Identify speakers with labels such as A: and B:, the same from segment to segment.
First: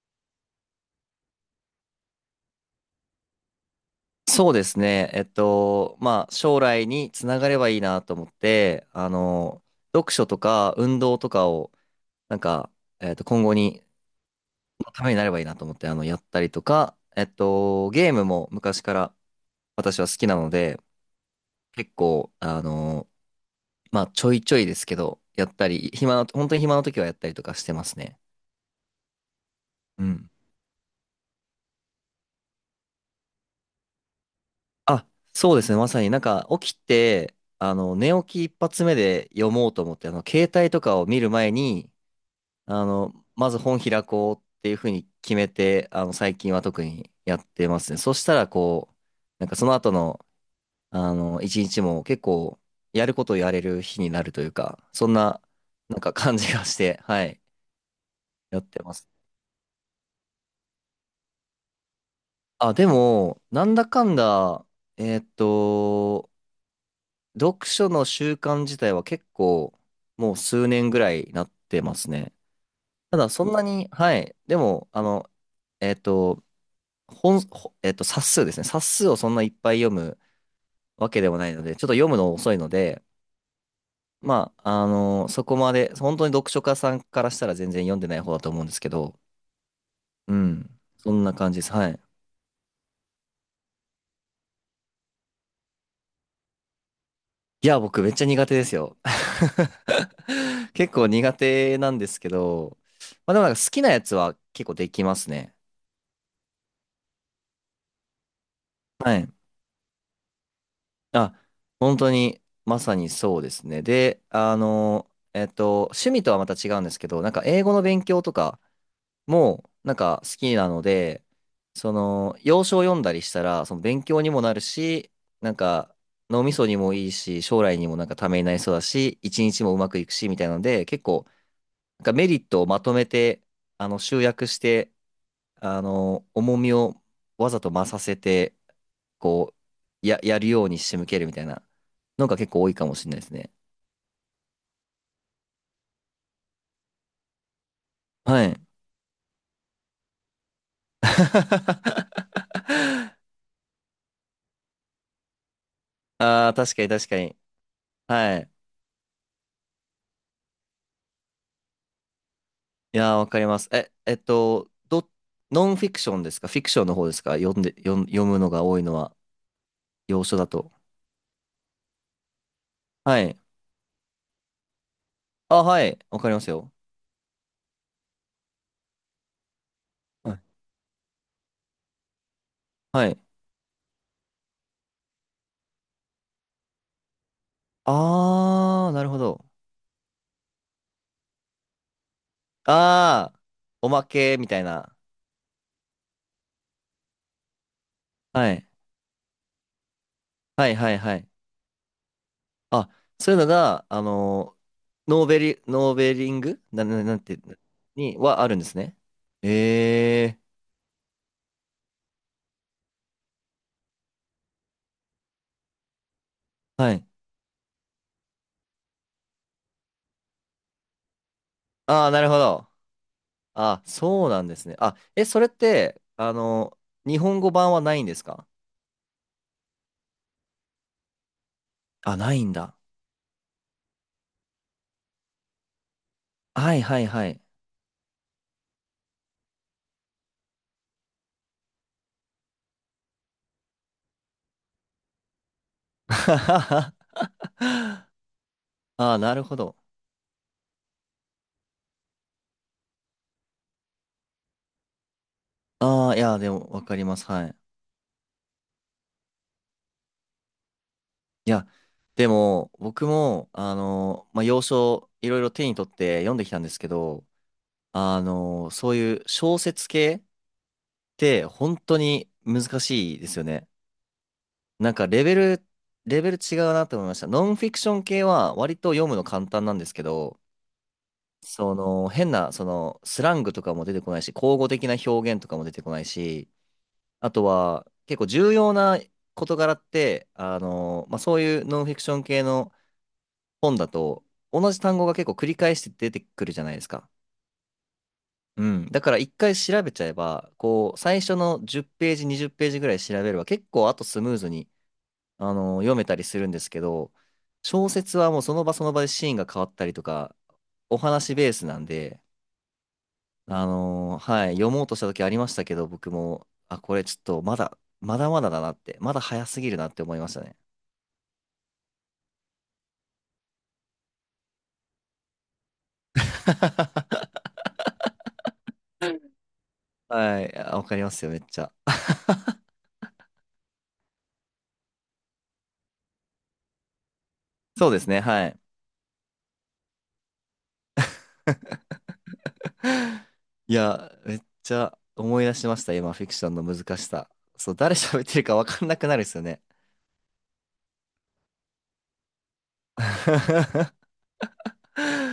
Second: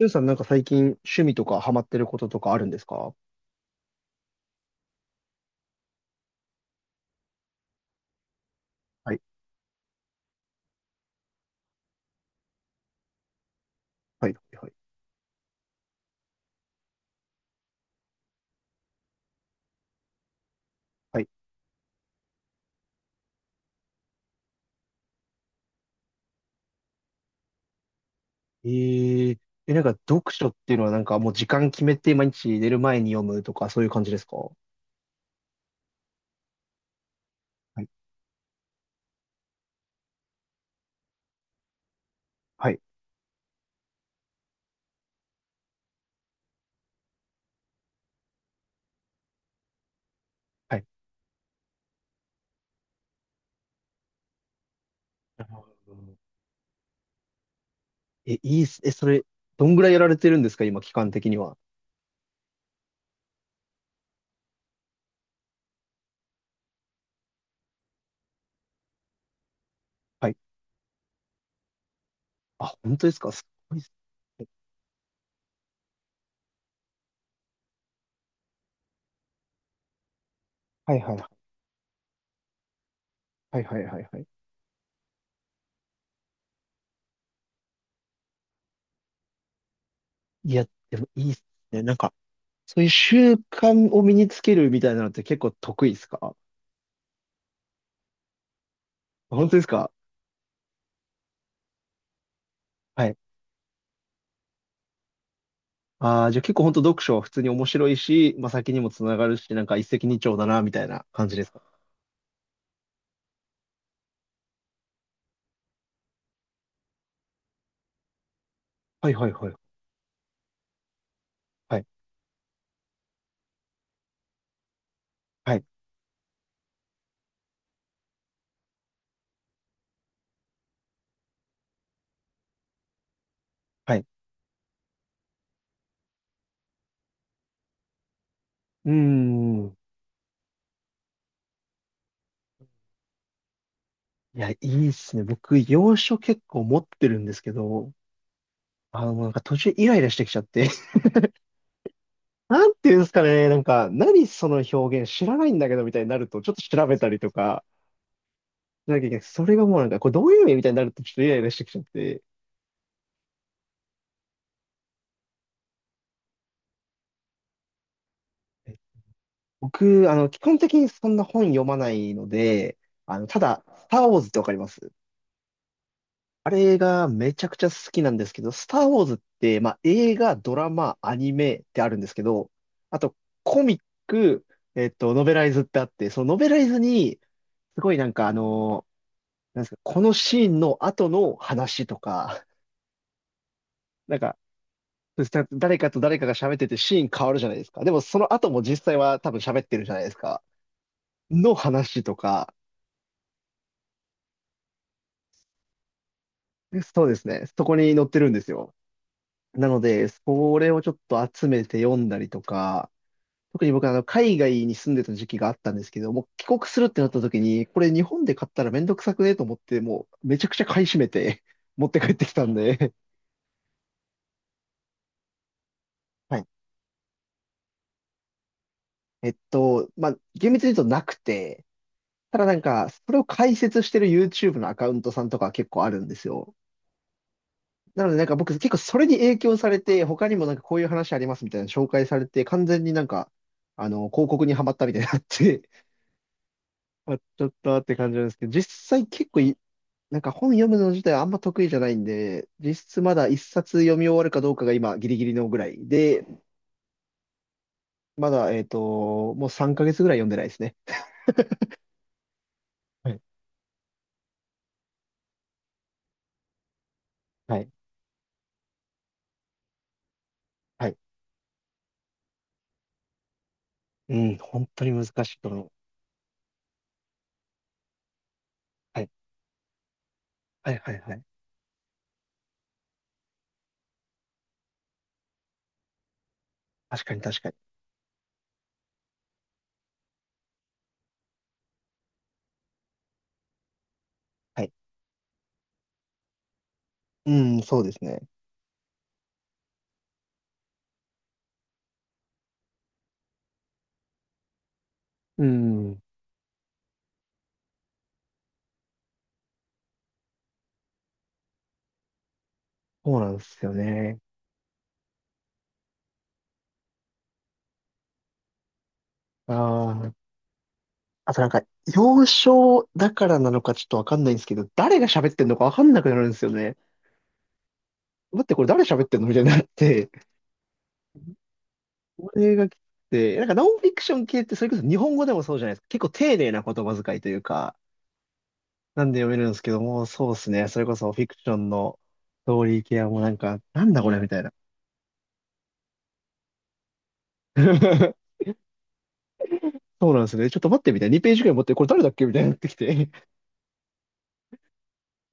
A: ゆうさんなんか最近趣味とかハマってることとかあるんですか？
B: そうですね。まあ、将来につながればいいなと思って、
A: はい、
B: 読書とか運動とかを、なんか、今後に、
A: はい、はい、
B: のためになればいいなと思って、やったりとか、ゲームも昔から私は好きなので、
A: はい。
B: 結構、まあ、ちょいちょいですけど、やったり、本当に暇な時はやったりとかしてますね。
A: えー、え、なんか
B: うん。
A: 読書っていうのはなんかもう時間決めて毎日寝る前に読むとかそういう感じですか？は
B: あ、そうですね。まさになんか起きて、
A: い、
B: 寝起き一発目で読もうと思って、携帯とかを見る前に、
A: はい、
B: まず本開こうっていうふうに決めて、最近は特にやってますね。そしたら、こう、なんかその後の、
A: はい。
B: 一日も結構、やることをやれる日になるというか、そんな、
A: なるほ
B: なんか
A: ど。
B: 感じがして、はい、
A: え、
B: や
A: いい
B: っ
A: っす。
B: て
A: え、
B: ま
A: そ
B: す。
A: れ、どんぐらいやられてるんですか今、期間的には。
B: あ、でも、なんだかんだ、えーっと、読書の習慣自体は結構
A: は
B: も
A: い。
B: う数年ぐらいなってますね。
A: あ、本当で
B: た
A: す
B: だ
A: か？
B: そ
A: す
B: んな
A: ごいっ
B: に、
A: す
B: はい。
A: ね。
B: でも、あの、えっと、本、ほえっと、冊数ですね。冊数をそんないっぱい読む
A: はい、
B: わ
A: はい、
B: けで
A: は
B: もないので、ちょっと読むの遅いので、
A: い、はい、はい、はい。
B: まあ、そこまで、本当に読書家さんからしたら全然読んでない方だと思うんですけど、う
A: いや、
B: ん。
A: でも
B: そん
A: いいっ
B: な
A: す
B: 感じです。
A: ね。
B: は
A: なん
B: い。
A: か、そういう習慣を身につけるみたいなのって結構得意っすか？
B: いや、僕めっちゃ苦手ですよ。
A: 本当ですか？
B: 結構苦手なんですけど、
A: はい。
B: まあでもなんか好きなやつは結構できますね。
A: ああ、じゃあ結構本当読書は普通に面白いし、まあ、先にもつ
B: は
A: なが
B: い。
A: るし、なんか一石二鳥だな、みたいな感
B: あ、
A: じですか。
B: 本当に、まさにそうですね。で、趣味とはまた違うんですけど、なんか英語の勉強とか
A: はい、はい、は
B: も、
A: い。
B: なんか好きなので、
A: はい、
B: その、洋書を読んだりしたら、その勉強にもなるし、な
A: は
B: ん
A: い、
B: か、脳みそにもいいし、将来にもなんかためになりそうだし、一日もうまくいくし、みたいなので、結構、なんかメリットをまとめて、
A: はい。
B: 集約して、重みをわざと増させて、
A: うー
B: こ
A: ん。
B: う、やるように仕向けるみたいな。のが結構多いかもしれないですね。
A: いや、いいっすね。僕、洋書結構持ってるんですけど、
B: はい。
A: もうなんか途中イライラしてきちゃって、なんていうんです かね、なんか、何その表現知らないんだけど、みたいになると、ち
B: あ
A: ょっ
B: あ、
A: と
B: 確か
A: 調
B: に
A: べた
B: 確か
A: りと
B: に。
A: か、
B: はい。
A: しなきゃいけない。それがもうなんか、これどういう意味みたいになると、ちょっとイライラしてきちゃって、
B: いやー、わかります。え、ノンフィクションですか？フィクションの方ですか？読んで、読ん、読むのが多いのは、
A: 僕、
B: 洋書
A: 基
B: だ
A: 本
B: と。
A: 的にそんな本読まないので、
B: は
A: た
B: い。
A: だ、スター・ウォーズってわかります？
B: あ、はい。わかります
A: あ
B: よ。
A: れがめちゃくちゃ好きなんですけど、スター・ウォーズって、まあ、映
B: は
A: 画、
B: い。
A: ドラマ、アニメってあるんですけど、あ
B: は
A: と
B: い。
A: コミック、ノベライズってあって、そのノベライズに、すごいなんか
B: あー、なるほど。
A: なんですか、このシーンの後の話とか、
B: あー、おま
A: なんか、
B: けみたいな。
A: 誰かと誰かが喋っててシーン変わるじゃないですか。でもその後
B: は
A: も
B: い。
A: 実際は多分喋ってるじゃないですか。
B: はいはいはい。
A: の話とか、
B: あ、そういうのが、ノーベリングな、
A: そうで
B: なん
A: す
B: て、
A: ね、そこに載っ
B: に
A: てるんで
B: はあ
A: す
B: るんで
A: よ。
B: すね。
A: なので、
B: ええ
A: それをちょっと集めて読んだりとか、特に僕は海外に住んでた時期があったんですけど、もう帰国するっ
B: は
A: て
B: い。
A: なった時に、これ日本で買ったらめんどくさくねと思って、もうめちゃくちゃ買い占めて 持って
B: ああ、
A: 帰っ
B: な
A: て
B: る
A: き
B: ほ
A: たん
B: ど。
A: で。
B: あ、そうなんですね。あ、え、それって、
A: はい。
B: 日本語版はないんですか？
A: まあ、厳密に言うとなくて、
B: あ、な
A: た
B: い
A: だ
B: ん
A: なん
B: だ。
A: か、それを解説してる YouTube のアカウントさんとかは結構あるんですよ。
B: はいはいはい。
A: なのでなんか僕結構それに影響されて、他にもなんかこういう話ありますみたいな紹介されて、完全になんか、広告にはまったみたいになって、
B: あ
A: あ、ちょっとって感じなんですけど、実際
B: あ、
A: 結
B: な
A: 構
B: るほ
A: い、
B: ど。
A: なんか本読むの自体はあんま得意じゃないんで、実質まだ一冊読み終わるかどうかが今ギリギリのぐらい
B: ああ、い
A: で、
B: や、でも、わかります。はい。
A: まだ、もう3ヶ月ぐらい読んでないですね。
B: いや、でも、僕
A: はい、
B: も、まあ、洋書、いろいろ手に取って読んできたんですけど、
A: はい、
B: そういう小説系っ
A: はい。
B: て本当に難しいですよね。
A: うん、本当に
B: なん
A: 難
B: か
A: しいと思う。
B: レベル違うなって思いました。ノンフィクション系は割と
A: は
B: 読
A: い、
B: むの簡単なんですけど、
A: はい、はい、はい。
B: その変な、そのスラングとかも出てこないし、口語的な表現とかも出てこないし、
A: 確かに、
B: あ
A: 確
B: と
A: かに。
B: は結構重要な事柄って、まあ、そういうノンフィクション系の本だと
A: は
B: 同
A: い。
B: じ単語が結構繰り返して出てくるじゃないですか。
A: うん、そうですね。
B: うん。だから一回調べちゃえば、こう、最初の10ページ、20ページぐらい調べれば、結構あとスムーズに、
A: う
B: 読
A: ん、
B: めたりするんですけど、小説はもうその場その場でシーンが変わったりとか、お話ベースなんで、
A: そうなんですよね。
B: はい、読もうとした時ありましたけど、僕も、あ、これちょっとまだまだだなって、まだ早
A: あ
B: すぎるなって
A: あ、
B: 思いましたね。
A: あとなんか、幼少だからなのかちょっとわかんないんですけど、誰が喋ってんのかわかんなくなるんですよね。待って、これ誰喋ってんのみたいになって、
B: はい、あわかりますよ、めっちゃ。
A: これがきつくて、なんかノンフィクション系ってそれこそ日本語でもそうじゃないですか。結構丁寧な言葉遣いというか、
B: そうですね、はい。
A: なんで読めるんですけども、そうですね。それこそフィクションのストーリー系はもうなんか、
B: い
A: なんだこ
B: や、
A: れみ
B: め
A: た
B: っ
A: いな。
B: ちゃ思い出しました、今、フィクションの難しさ。そう、誰喋っ てるか分かんなくなるですよね。
A: そうなんですね。ちょっと待ってみたいな。2ページくらい持って、これ誰だっけみたいになってきて。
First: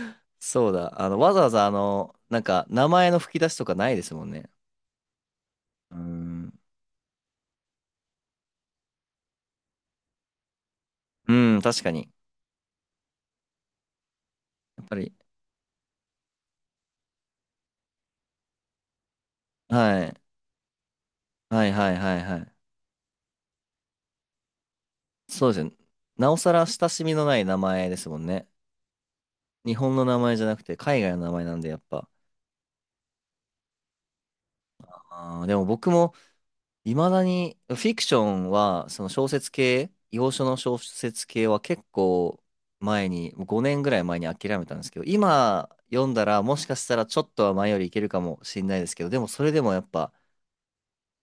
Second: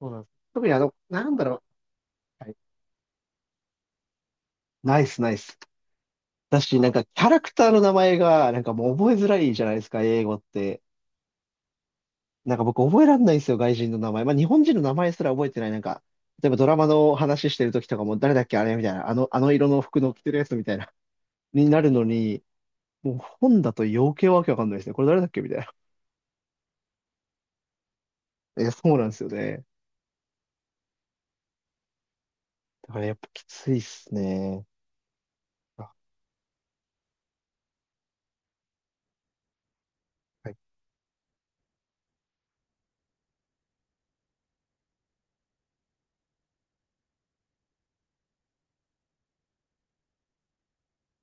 A: そうなんです。特
B: そ
A: に
B: うだ、
A: な
B: わ
A: ん
B: ざ
A: だ
B: わ
A: ろ
B: ざ、なん
A: う。はい。
B: か、名前の吹き出しとかないですもんね。
A: ナイスナイス。
B: うん、
A: だし、なんかキャラクターの名前が、なんかもう覚えづらいじゃないですか、英語って。
B: うん、確かに。
A: なんか僕覚えらんないんですよ、外人の名前。まあ日本人の
B: やっ
A: 名
B: ぱ
A: 前
B: り、
A: すら覚えてない。なんか、例えばドラマの話してる時とかも誰だっけあれみたいな。あの色の服
B: は
A: の
B: い、
A: 着てるやつみたいな。
B: は
A: に
B: い、
A: なる
B: はい、
A: の
B: はい、は
A: に、
B: い。
A: もう本だと余計わけわかんないですね。これ誰だっけ
B: そ
A: み
B: うで
A: た
B: す
A: い
B: よ
A: な。
B: ね。なおさら親しみのない名前ですもんね。
A: え、そうなんですよね。
B: 日本の名前じゃなくて、海外の名前なんで、やっぱ。
A: だからやっぱきついっすね。
B: あー、でも僕
A: あ、
B: も、いまだに、フィクションは、その小説系、洋書
A: はい、
B: の小説系は結構前に、もう5年ぐらい前に諦めたんですけど、今読んだらもしかしたらちょっとは前よりいけるかもしれないですけど、でもそれでもやっぱ、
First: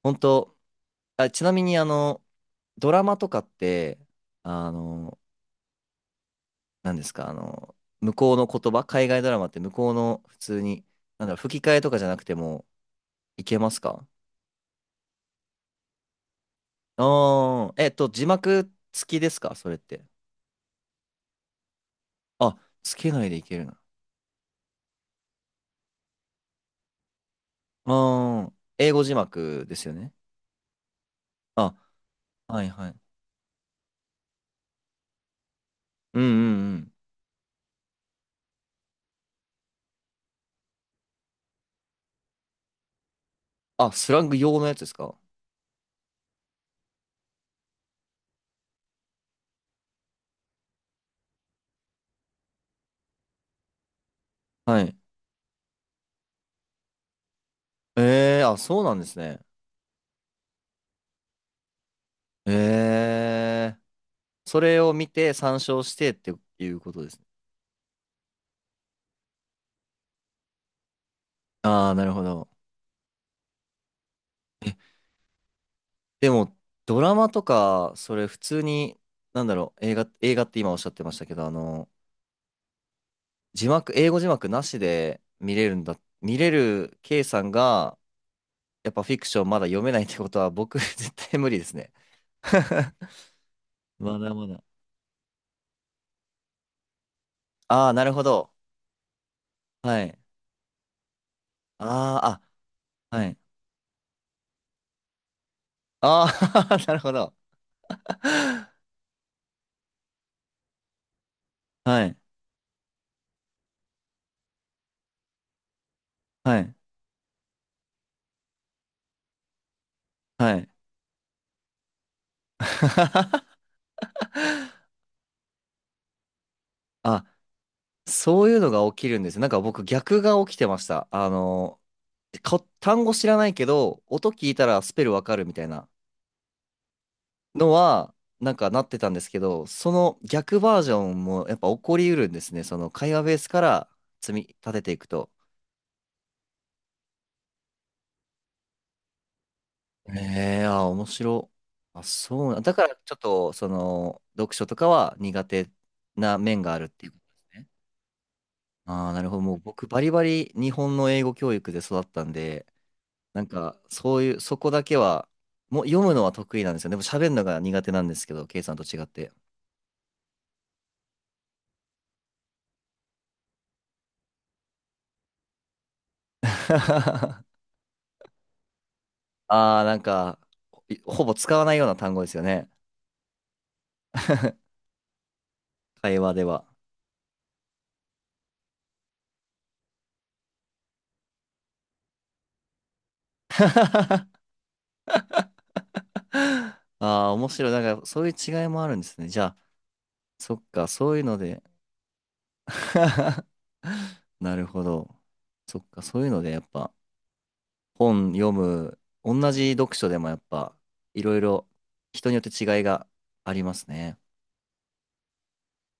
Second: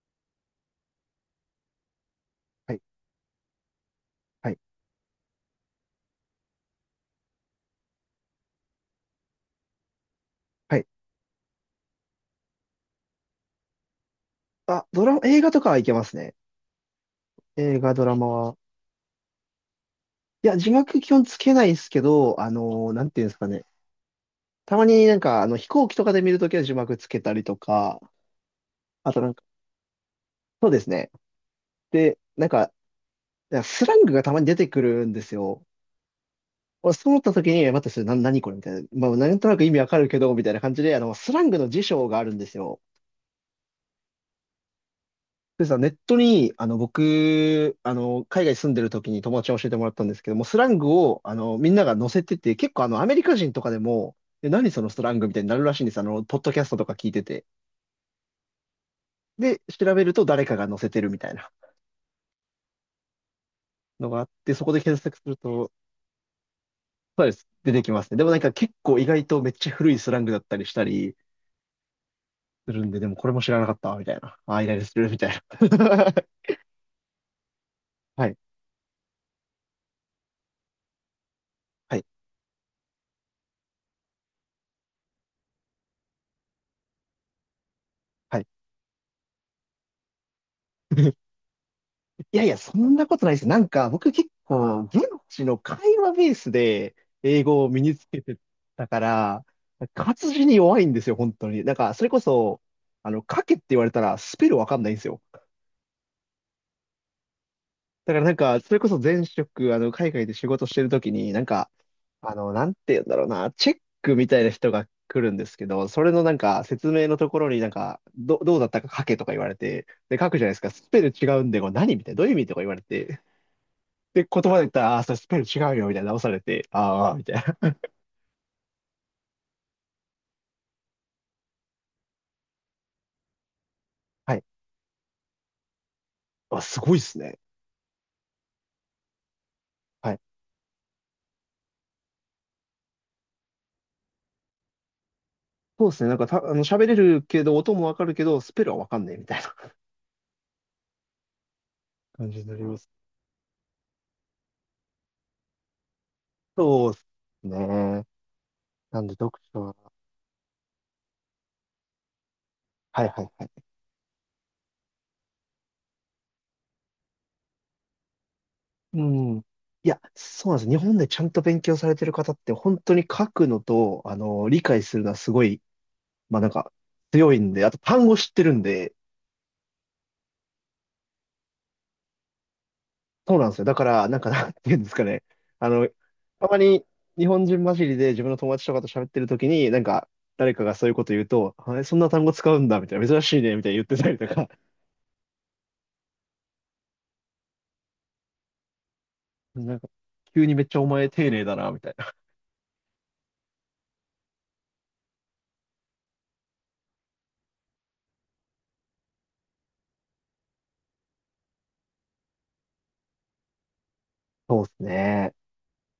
B: 本当、あ、ちなみに
A: はい、
B: ドラマとかって、
A: はい、
B: あの、何ですか、向こうの言葉、海外ドラマって向こうの普通
A: は
B: に、
A: い。
B: なんだろう、吹き替えとかじゃなくてもいけますか？
A: あ、ドラマ、映画とかはいけますね。
B: ああ
A: 映
B: ー、
A: 画、ドラ
B: 字
A: マは。
B: 幕付きですか？それって。
A: いや、字幕基本つけないですけど、
B: あ、つ
A: なん
B: け
A: てい
B: な
A: うん
B: い
A: です
B: でい
A: か
B: け
A: ね。
B: るな。
A: たまになんか、飛行機とかで見るときは字幕つけたりとか、
B: ああ、英語
A: あ
B: 字
A: となんか、
B: 幕ですよね。
A: そうですね。
B: あ、
A: で、なん
B: はい
A: か、
B: はい。
A: スラングがたまに出てくるんですよ。
B: うんうんう
A: 俺、
B: ん。
A: そう思った時に、え待って、それ、何これみたいな。まあ、なんとなく意味わかるけど、みたいな感じで、スラングの辞書があるんですよ。
B: あ、スラング用のやつですか？
A: でさ、ネットに、僕、海外住んでる時に友達に教えてもらったんですけども、スラングを、みんなが載せてて、結構、アメリカ人とかでも、え、何そ
B: は
A: の
B: い。
A: スラングみたいになるらしいんです。ポッドキャストとか聞いてて。
B: ええー、あ、そうなんですね。
A: で、調べると誰かが載せてるみたいな
B: ええー。
A: のがあって、
B: そ
A: そこ
B: れ
A: で
B: を
A: 検
B: 見
A: 索す
B: て
A: る
B: 参
A: と、
B: 照してっていうことです
A: そ
B: ね。
A: うです。出てきますね。でもなんか結構意外とめっちゃ古いスラングだったりしたり
B: ああ、なるほど。
A: するんで、でもこれも知らなかった、みたいな。ああ、イライラす
B: え、
A: る、みたいな。
B: で も、ドラマとか、そ
A: は
B: れ
A: い、
B: 普通に、なんだろう、映画って今おっしゃってましたけど、
A: はい、
B: 字幕、英語字幕なしで見れるんだ、見れる K さんが、
A: はい。
B: やっぱフィクションまだ読めないってことは僕 絶 対無理ですね。
A: いやいや、そん なことないです。なんか僕
B: ま
A: 結
B: だまだ。
A: 構、現地の会話ベースで英語を身
B: ああ、
A: に
B: な
A: つ
B: る
A: け
B: ほ
A: て
B: ど。
A: たから、
B: はい。
A: 活字に弱いんですよ、本当に。なんか、それ
B: あ
A: こ
B: あ、
A: そ、
B: あ、はい。
A: 書けって言われたらスペルわかんないんですよ。
B: ああ、なるほど。
A: だからなんか、それこそ前職、海外で仕事してるときに、なんか、
B: はい。
A: なんて言うんだろうな、チェックみたいな人が来るんですけど、それのなん
B: は
A: か、
B: い。
A: 説明のところになんか、どうだったか書けとか言われて、で、書くじゃないで
B: は
A: すか、
B: い。
A: スペル違うんで、これ何みたいな、どういう意味とか言われて、で、言葉で言ったら、ああー、それスペル違うよ、みたいな直されて、ああみ
B: あ、
A: たいな。
B: そういうのが起きるんですよ。なんか僕逆が起きてました。単語知らないけど、音
A: はい。
B: 聞いたらスペルわかるみたいな
A: あ、すごいっすね。
B: のは、なんかなってたんですけど、そ
A: はい。
B: の逆バージョンもやっぱ起こりうるんですね。その会話ベースから積み立てていくと。
A: そうですね。なんかた、あの、喋れるけど、音もわかるけど、スペルはわかんないみたいな
B: ええああ、面白。あ、
A: 感じに
B: そう
A: な
B: な。
A: り
B: だ
A: ま
B: か
A: す。
B: ら、ちょっと、その、読書とかは苦手な面がある
A: そ
B: っ
A: うで
B: て
A: す
B: いうことですね。
A: ね。なん
B: ああ、
A: で、
B: なる
A: 読
B: ほど。もう
A: 書は、
B: 僕、バリバリ日本の英語教育で育ったんで、
A: はい、はい、
B: な
A: は
B: ん
A: い。
B: か、そういう、そこだけは、もう読むのは得意なんですよ。でも、喋るのが苦手なんですけど、ケイさんと
A: う
B: 違って。
A: ん。いや、そうなんです。日本でちゃんと勉強されてる方って本当に書くのと、理解するのはすごい、まあなんか強い んで、あと単語知ってるんで、
B: ああ、なんか、ほほぼ使わないような単語ですよね。
A: そうなんですよ。だから、なんかなんていうんですかね。あの、
B: 会話で
A: たま
B: は。
A: に日本人混じりで自分の友達とかと喋ってる時に、なんか誰かがそういうこと言うと、あそんな単語使うんだ、みたいな、珍しいね、みたいな言ってたりと か、
B: ああ、面白い。なんか、そういう違いもあるんですね。じゃあ、
A: なんか急
B: そ
A: に
B: っ
A: めっちゃ
B: か、
A: お前
B: そういう
A: 丁
B: の
A: 寧だ
B: で。
A: な、みたいな。
B: なるほど。そっか、そういうのでやっぱ本読む、同じ読書でもやっぱいろいろ人によって違いがありますね。
A: そうですね。